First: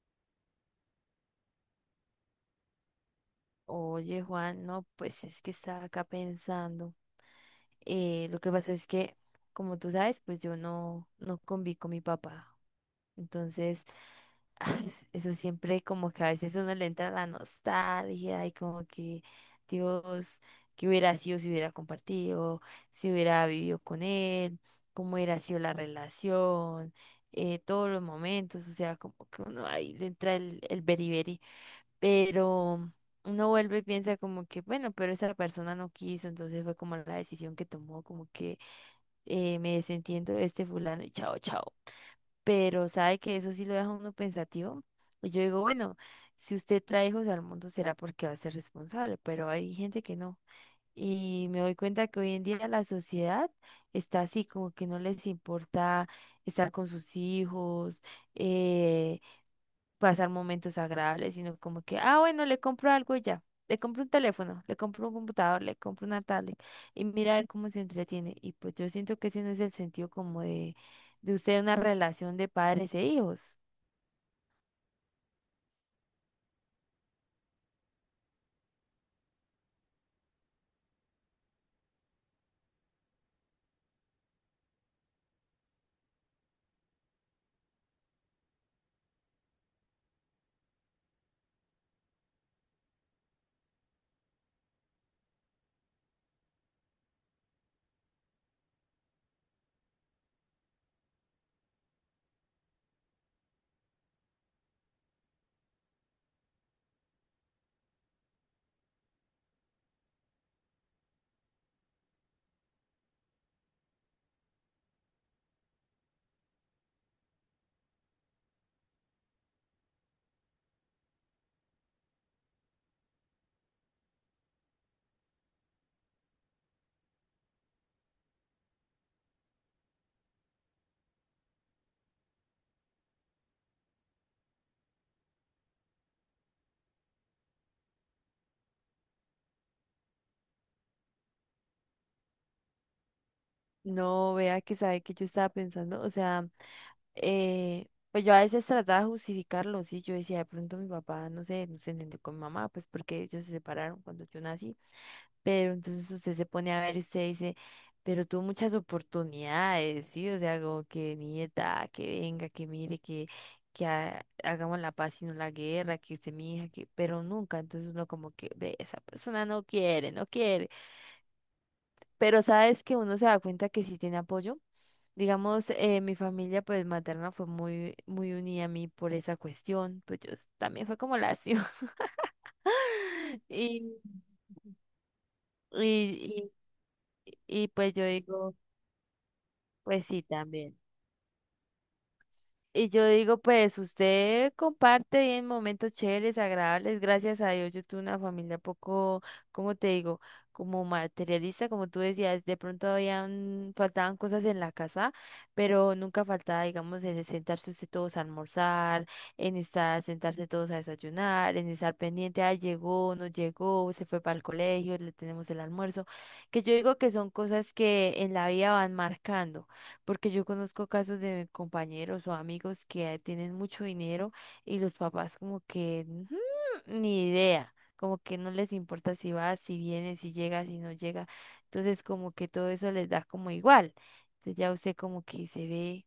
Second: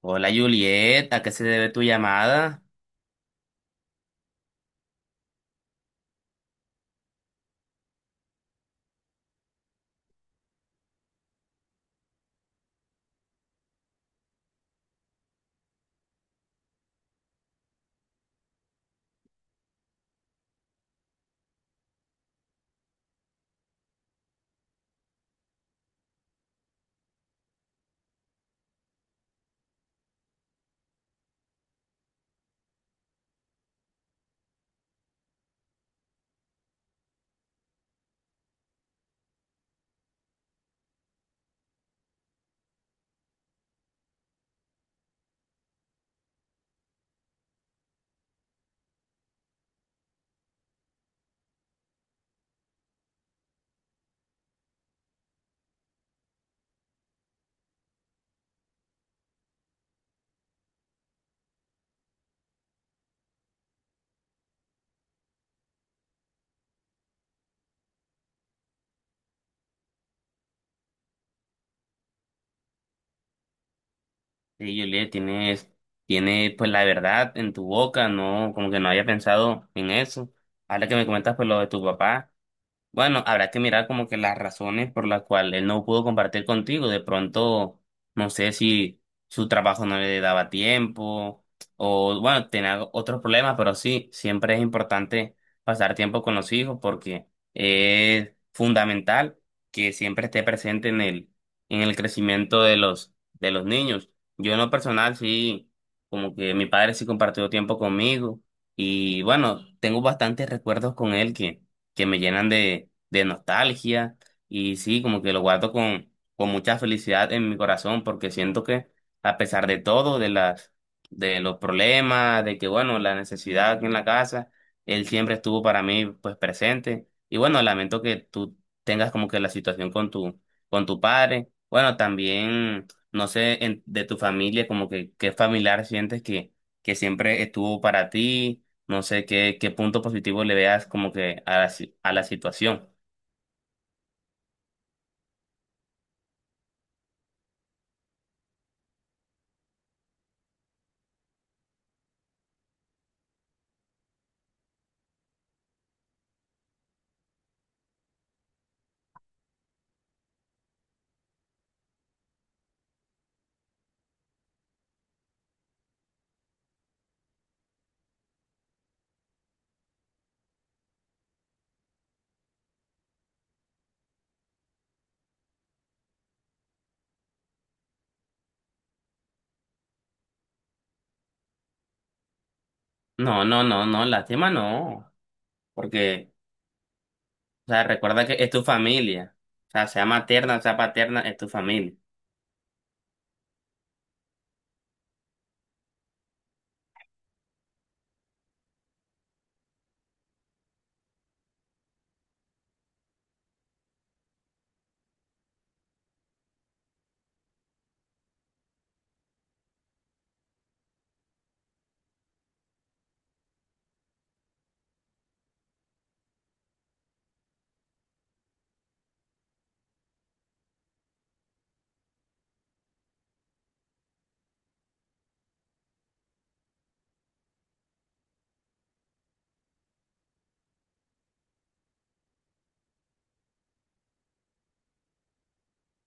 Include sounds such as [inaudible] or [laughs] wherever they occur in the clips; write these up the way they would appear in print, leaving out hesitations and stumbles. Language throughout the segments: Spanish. Hola Juliet, ¿a qué se debe tu llamada? Oye, Juan, no, pues es que estaba acá pensando. Lo que pasa es que, como tú sabes, pues yo no conví con mi papá. Entonces, [laughs] eso siempre como que a veces uno le entra la nostalgia y como que, Dios, qué hubiera sido si hubiera compartido, si hubiera vivido con él, cómo hubiera sido la relación, todos los momentos, o sea, como que uno ahí le entra el beriberi. Pero uno vuelve y piensa como que, bueno, pero esa persona no quiso, entonces fue como la decisión que tomó, como que me desentiendo de este fulano y chao, chao. Pero sabe que eso sí lo deja uno pensativo. Y yo digo, bueno, si usted trae hijos al mundo será porque va a ser responsable, pero hay gente que no. Y me doy cuenta que hoy en día la sociedad está así, como que no les importa estar con sus hijos, eh, pasar momentos agradables, sino como que, ah, bueno, le compro algo y ya. Le compro un teléfono, le compro un computador, le compro una tablet y mirar cómo se entretiene. Y pues yo siento que ese no es el sentido como de usted una relación de padres e hijos. Sí, Juliet, tiene pues la verdad en tu boca, no, como que no había pensado en eso. Ahora que me comentas pues lo de tu papá. Bueno, habrá que mirar como que las razones por las cuales él no pudo compartir contigo. De pronto, no sé si su trabajo no le daba tiempo o, bueno, tenía otros problemas, pero sí, siempre es importante pasar tiempo con los hijos porque es fundamental que siempre esté presente en el crecimiento de de los niños. Yo en lo personal sí, como que mi padre sí compartió tiempo conmigo y, bueno, tengo bastantes recuerdos con él que me llenan de nostalgia y sí, como que lo guardo con mucha felicidad en mi corazón porque siento que a pesar de todo, de los problemas, de que bueno, la necesidad aquí en la casa, él siempre estuvo para mí pues presente y bueno, lamento que tú tengas como que la situación con con tu padre. Bueno, también, no sé, de tu familia, como que qué familiar sientes que siempre estuvo para ti, no sé qué punto positivo le veas como que a la, si- a la situación. No, vea que sabe que yo estaba pensando, o sea, pues yo a veces trataba de justificarlo, sí, yo decía, de pronto mi papá, no sé, no se entendió con mi mamá, pues porque ellos se separaron cuando yo nací. Pero entonces usted se pone a ver y usted dice, pero tuvo muchas oportunidades, ¿sí? O sea, como que nieta, que venga, que mire, que, hagamos la paz y no la guerra, que usted mi hija, que, pero nunca. Entonces uno como que ve, esa persona no quiere, no quiere. Pero sabes que uno se da cuenta que sí tiene apoyo. Digamos, mi familia pues materna fue muy unida a mí por esa cuestión. También fue como lacio. [laughs] No, no, Y, no, no, lástima no. Porque, y, y o sea, pues yo recuerda que es digo, tu familia. O sea, sea pues sí, materna, sea también. paterna, es tu familia. Y yo digo, pues usted comparte y en momentos chéveres, agradables, gracias a Dios. Yo tuve una familia poco, ¿cómo te digo? Como materialista, como tú decías, de pronto habían, faltaban cosas en la casa, pero nunca faltaba, digamos, en sentarse usted todos a almorzar, en estar, sentarse todos a desayunar, en estar pendiente, ah, llegó, no llegó, se fue para el colegio, le tenemos el almuerzo, que yo digo que son cosas que en la vida van marcando. Porque yo conozco casos de compañeros o amigos que tienen mucho dinero y los papás como que "Ujú, ni idea", como que no les importa si va, si viene, si llega, si no llega. Entonces como que todo eso les da como igual. Entonces ya usted como que se ve.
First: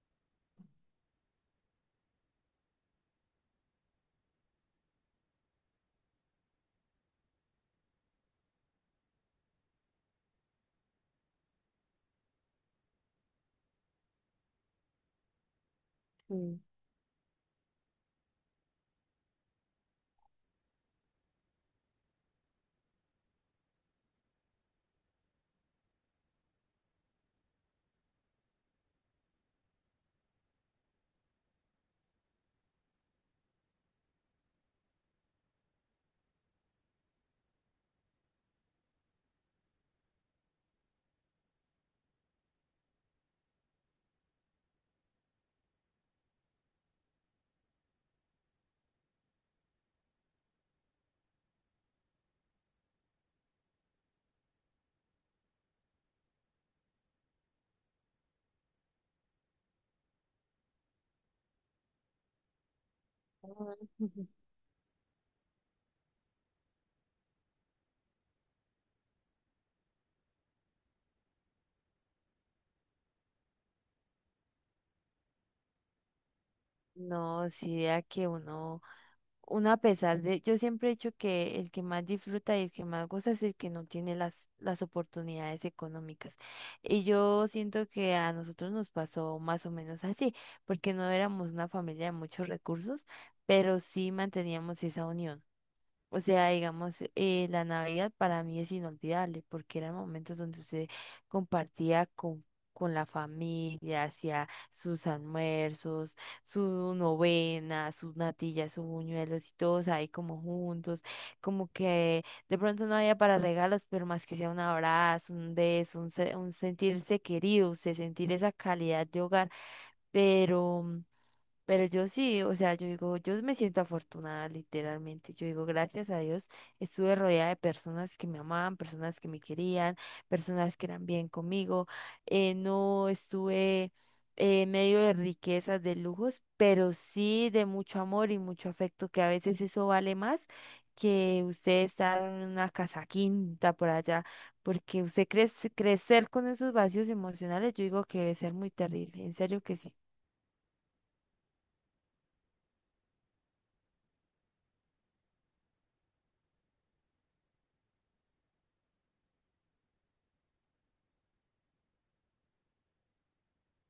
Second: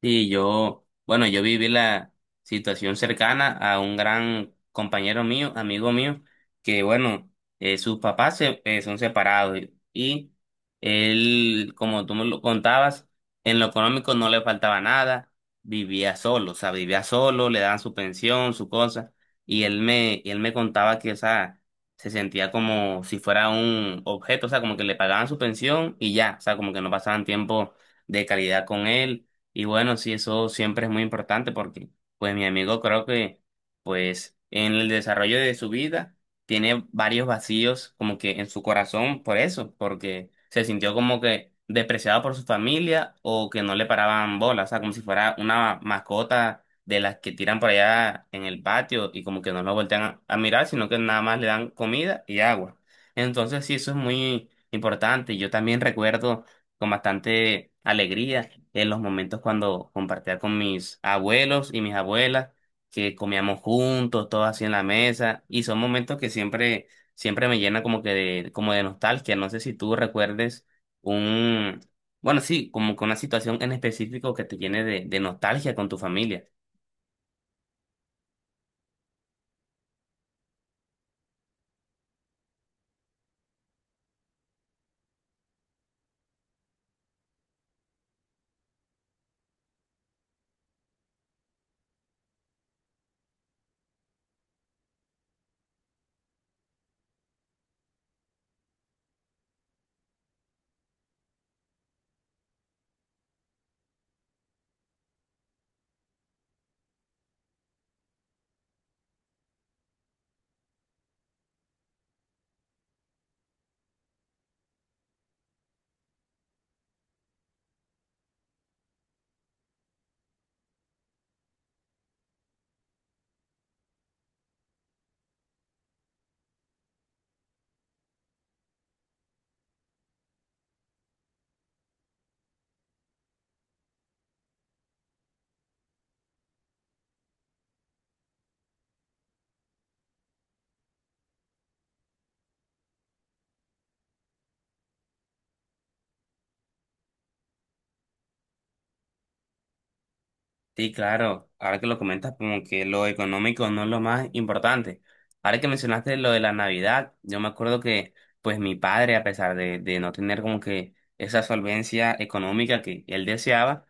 Sí, yo, bueno, yo viví la situación cercana a un gran compañero mío, amigo mío, que bueno, sus papás son separados y él, como tú me lo contabas, en lo económico no le faltaba nada, vivía solo, o Sí. sea, vivía solo, le daban su pensión, su cosa, y él me contaba que, o sea, se sentía como si fuera un objeto, o sea, como que le pagaban su pensión y ya, o sea, como que no pasaban tiempo de calidad con él y bueno, sí, eso siempre es muy importante porque, pues, mi amigo pues, en el desarrollo de su vida tiene varios vacíos como que en su corazón por eso, porque se sintió como que despreciado por su familia o que no le paraban bolas, o sea, como si fuera una mascota de las que tiran por allá en el patio y como que no lo voltean a mirar, sino que nada más le dan comida y agua. Entonces, sí, eso es muy importante. Yo también recuerdo con bastante alegría en los momentos cuando compartía con mis abuelos y mis abuelas, que comíamos juntos, [laughs] todos así en la mesa, y son momentos que siempre me llena como que como de nostalgia. No sé si tú recuerdes un, bueno, sí, como que una situación en específico que te llene de nostalgia con tu familia. No, si vea que uno, uno a pesar de, yo siempre he dicho que el que más disfruta y el que más goza es el que no tiene las oportunidades económicas. Y yo siento que a nosotros nos pasó más o menos así, porque no éramos una familia de muchos recursos, pero sí manteníamos esa unión. O sea, digamos, la Navidad para mí es inolvidable porque eran momentos donde usted compartía con, con la familia, hacía sus almuerzos, su novena, sus natillas, sus buñuelos y todos ahí como juntos, como que de pronto no había para regalos, pero más que sea un abrazo, un beso, un sentirse querido, usted sentir esa calidad de hogar, pero... Pero yo sí, o sea, yo digo, yo me siento afortunada literalmente. Yo digo, gracias a Dios estuve rodeada de personas que me amaban, personas que me querían, personas que eran bien conmigo. No estuve en medio de riquezas, de lujos, pero sí de mucho amor y mucho afecto, que a veces eso vale más que usted estar en una casa quinta por allá, porque usted crece, crecer con esos vacíos emocionales, yo digo que debe ser muy terrible, en serio que sí. Sí, claro, ahora que lo comentas, como que lo económico no es lo más importante. Ahora que mencionaste lo de la Navidad, yo me acuerdo que pues mi padre, a pesar de no tener como que esa solvencia económica que él deseaba,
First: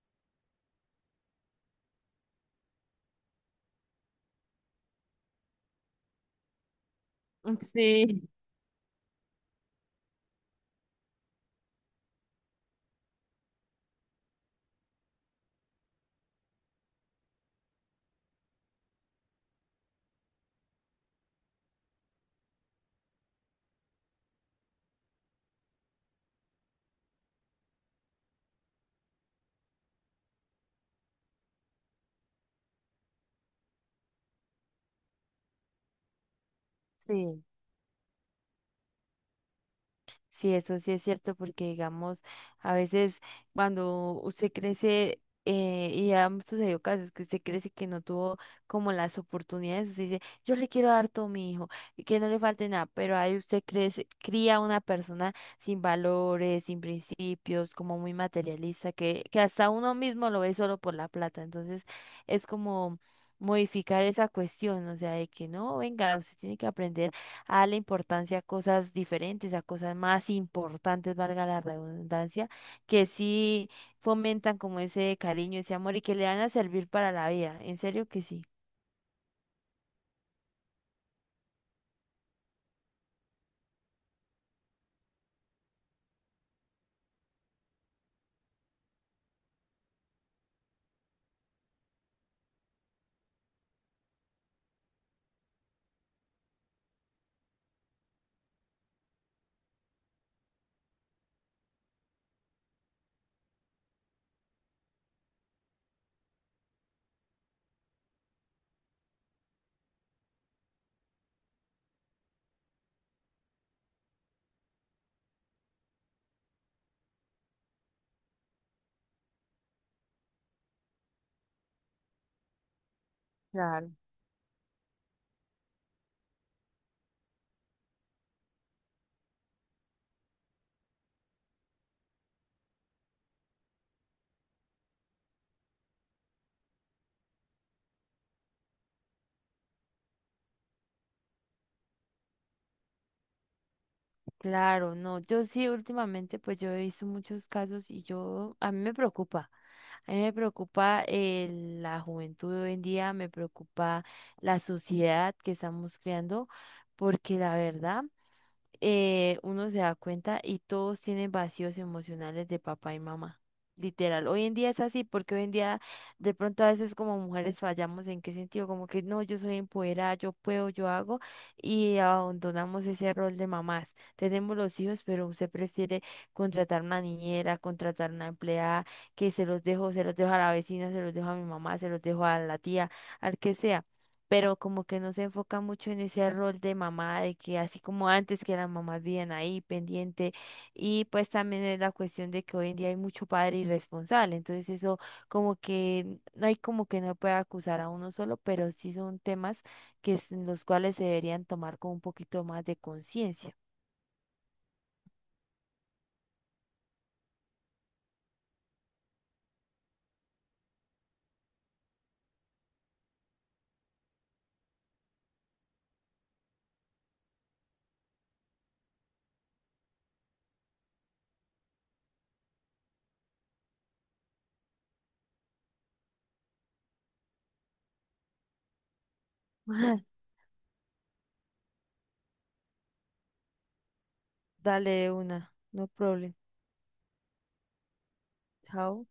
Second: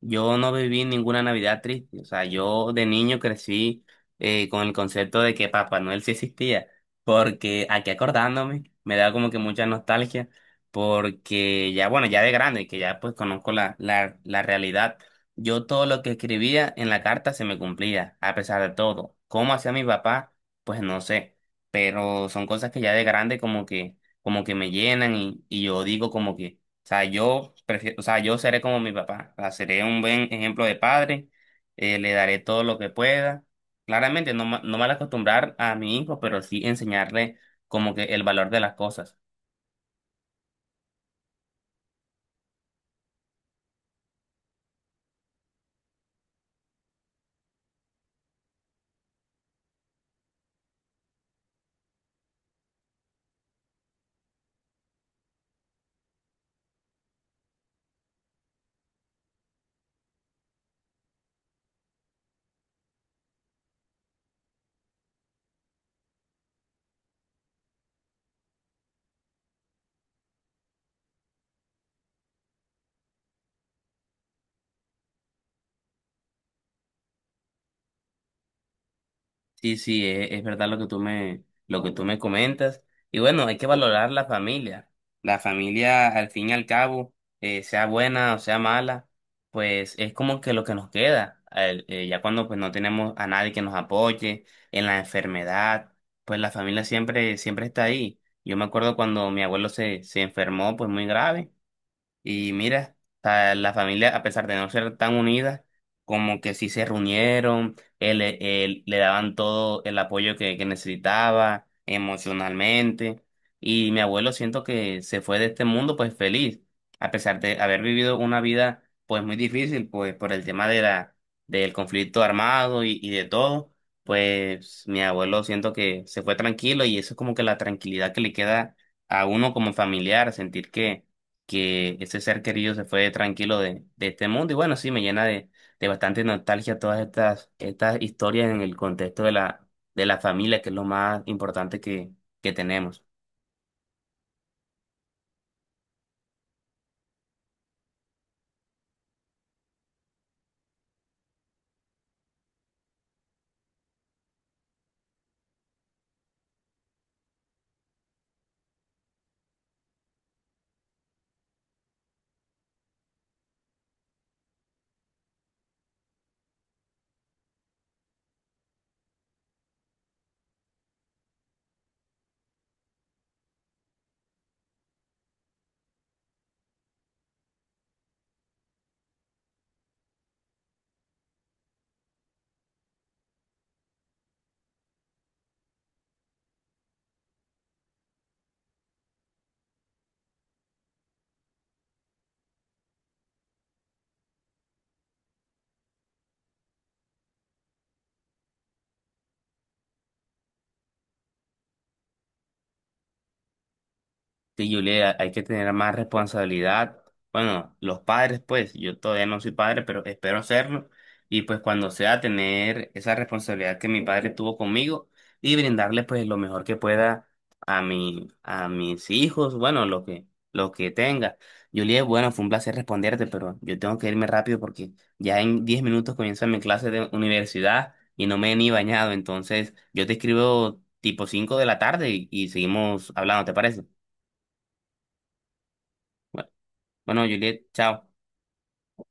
yo no viví ninguna Navidad triste, o sea, yo de niño crecí con el concepto de que Papá Noel sí existía, porque aquí Sí. [laughs] acordándome me da como que mucha nostalgia, porque ya, bueno, ya de grande, que ya pues conozco la realidad, yo todo lo que escribía en la carta se me cumplía, a pesar de todo. ¿Cómo hacía mi papá? Pues no sé, pero son cosas que ya de grande como que me llenan y yo digo como que... O sea, yo prefiero, o sea, yo seré como mi papá. O sea, seré un buen ejemplo de padre. Le daré todo lo que pueda. Claramente, no mal acostumbrar a mi hijo, pero sí enseñarle Sí, como que el valor de las cosas. sí, eso sí es cierto, porque digamos, a veces cuando usted crece, y ya han sucedido casos que usted crece que no tuvo como las oportunidades, usted dice, yo le quiero dar todo a mi hijo, y que no le falte nada, pero ahí usted crece, cría una persona sin valores, sin principios, como muy materialista, que hasta uno mismo lo ve solo por la plata. Entonces, es como modificar esa cuestión, o sea, de que no, venga, usted tiene que aprender a la importancia a cosas diferentes, a cosas más importantes, valga la redundancia, que sí fomentan como ese cariño, ese amor y que le van a servir para la vida. En serio que sí. Sí, sí, es verdad lo que lo que tú me comentas. Y bueno, hay que valorar la familia. La familia, al fin y al cabo, sea buena o sea mala, pues es como que lo que nos queda. Ya cuando pues no tenemos a nadie que nos apoye en la enfermedad, pues la familia siempre está ahí. Yo me acuerdo cuando mi abuelo se enfermó, pues muy grave. Y mira, a la familia, a pesar de no ser tan unida, como que sí se reunieron, le daban todo el apoyo que necesitaba emocionalmente. Y mi abuelo siento que se fue de este mundo pues feliz, a pesar de haber vivido una vida pues muy difícil, pues por el tema de del conflicto armado y de todo, Claro. pues mi abuelo siento que se fue tranquilo y eso es como que la tranquilidad que le queda a uno como familiar, sentir que ese ser querido se fue tranquilo de este mundo. Y bueno, sí, me llena de bastante nostalgia todas estas historias en el contexto de de la familia, que es lo más importante que tenemos. Claro, no, yo sí últimamente pues yo he visto muchos casos y yo, a mí me preocupa la juventud de hoy en día, me preocupa la sociedad que estamos creando, porque la verdad... uno se da cuenta y todos tienen vacíos emocionales de papá y mamá. Literal, hoy en día es así porque hoy en día de pronto a veces como mujeres fallamos en qué sentido, como que no, yo soy empoderada, yo puedo, yo hago y abandonamos ese rol de mamás. Tenemos los hijos, pero usted prefiere contratar una niñera, contratar una empleada, que se los dejo a la vecina, se los dejo a mi mamá, se los dejo a la tía, al que sea, pero como que no se enfoca mucho en ese rol de mamá, de que así como antes que las mamás vivían ahí pendiente, y pues también es la cuestión de que hoy en día hay mucho padre irresponsable, entonces eso como que no hay, como que no puede acusar a uno solo, pero sí son temas en los cuales se deberían tomar con un poquito más de conciencia. Sí, Julia, hay que tener más responsabilidad. Bueno, los padres, pues, yo todavía no soy padre, pero espero serlo. Y pues cuando sea, tener esa responsabilidad que mi padre tuvo conmigo y brindarle pues lo mejor que pueda a a mis hijos, bueno, lo que tenga. Julia, bueno, fue un placer responderte, pero yo tengo que irme rápido porque ya en 10 minutos comienza mi clase de universidad y no me he ni bañado. Entonces, yo te [laughs] escribo tipo 5 de la tarde y seguimos hablando, ¿te parece? Dale de una, no problem. Bueno, Juliet, chao. Chao.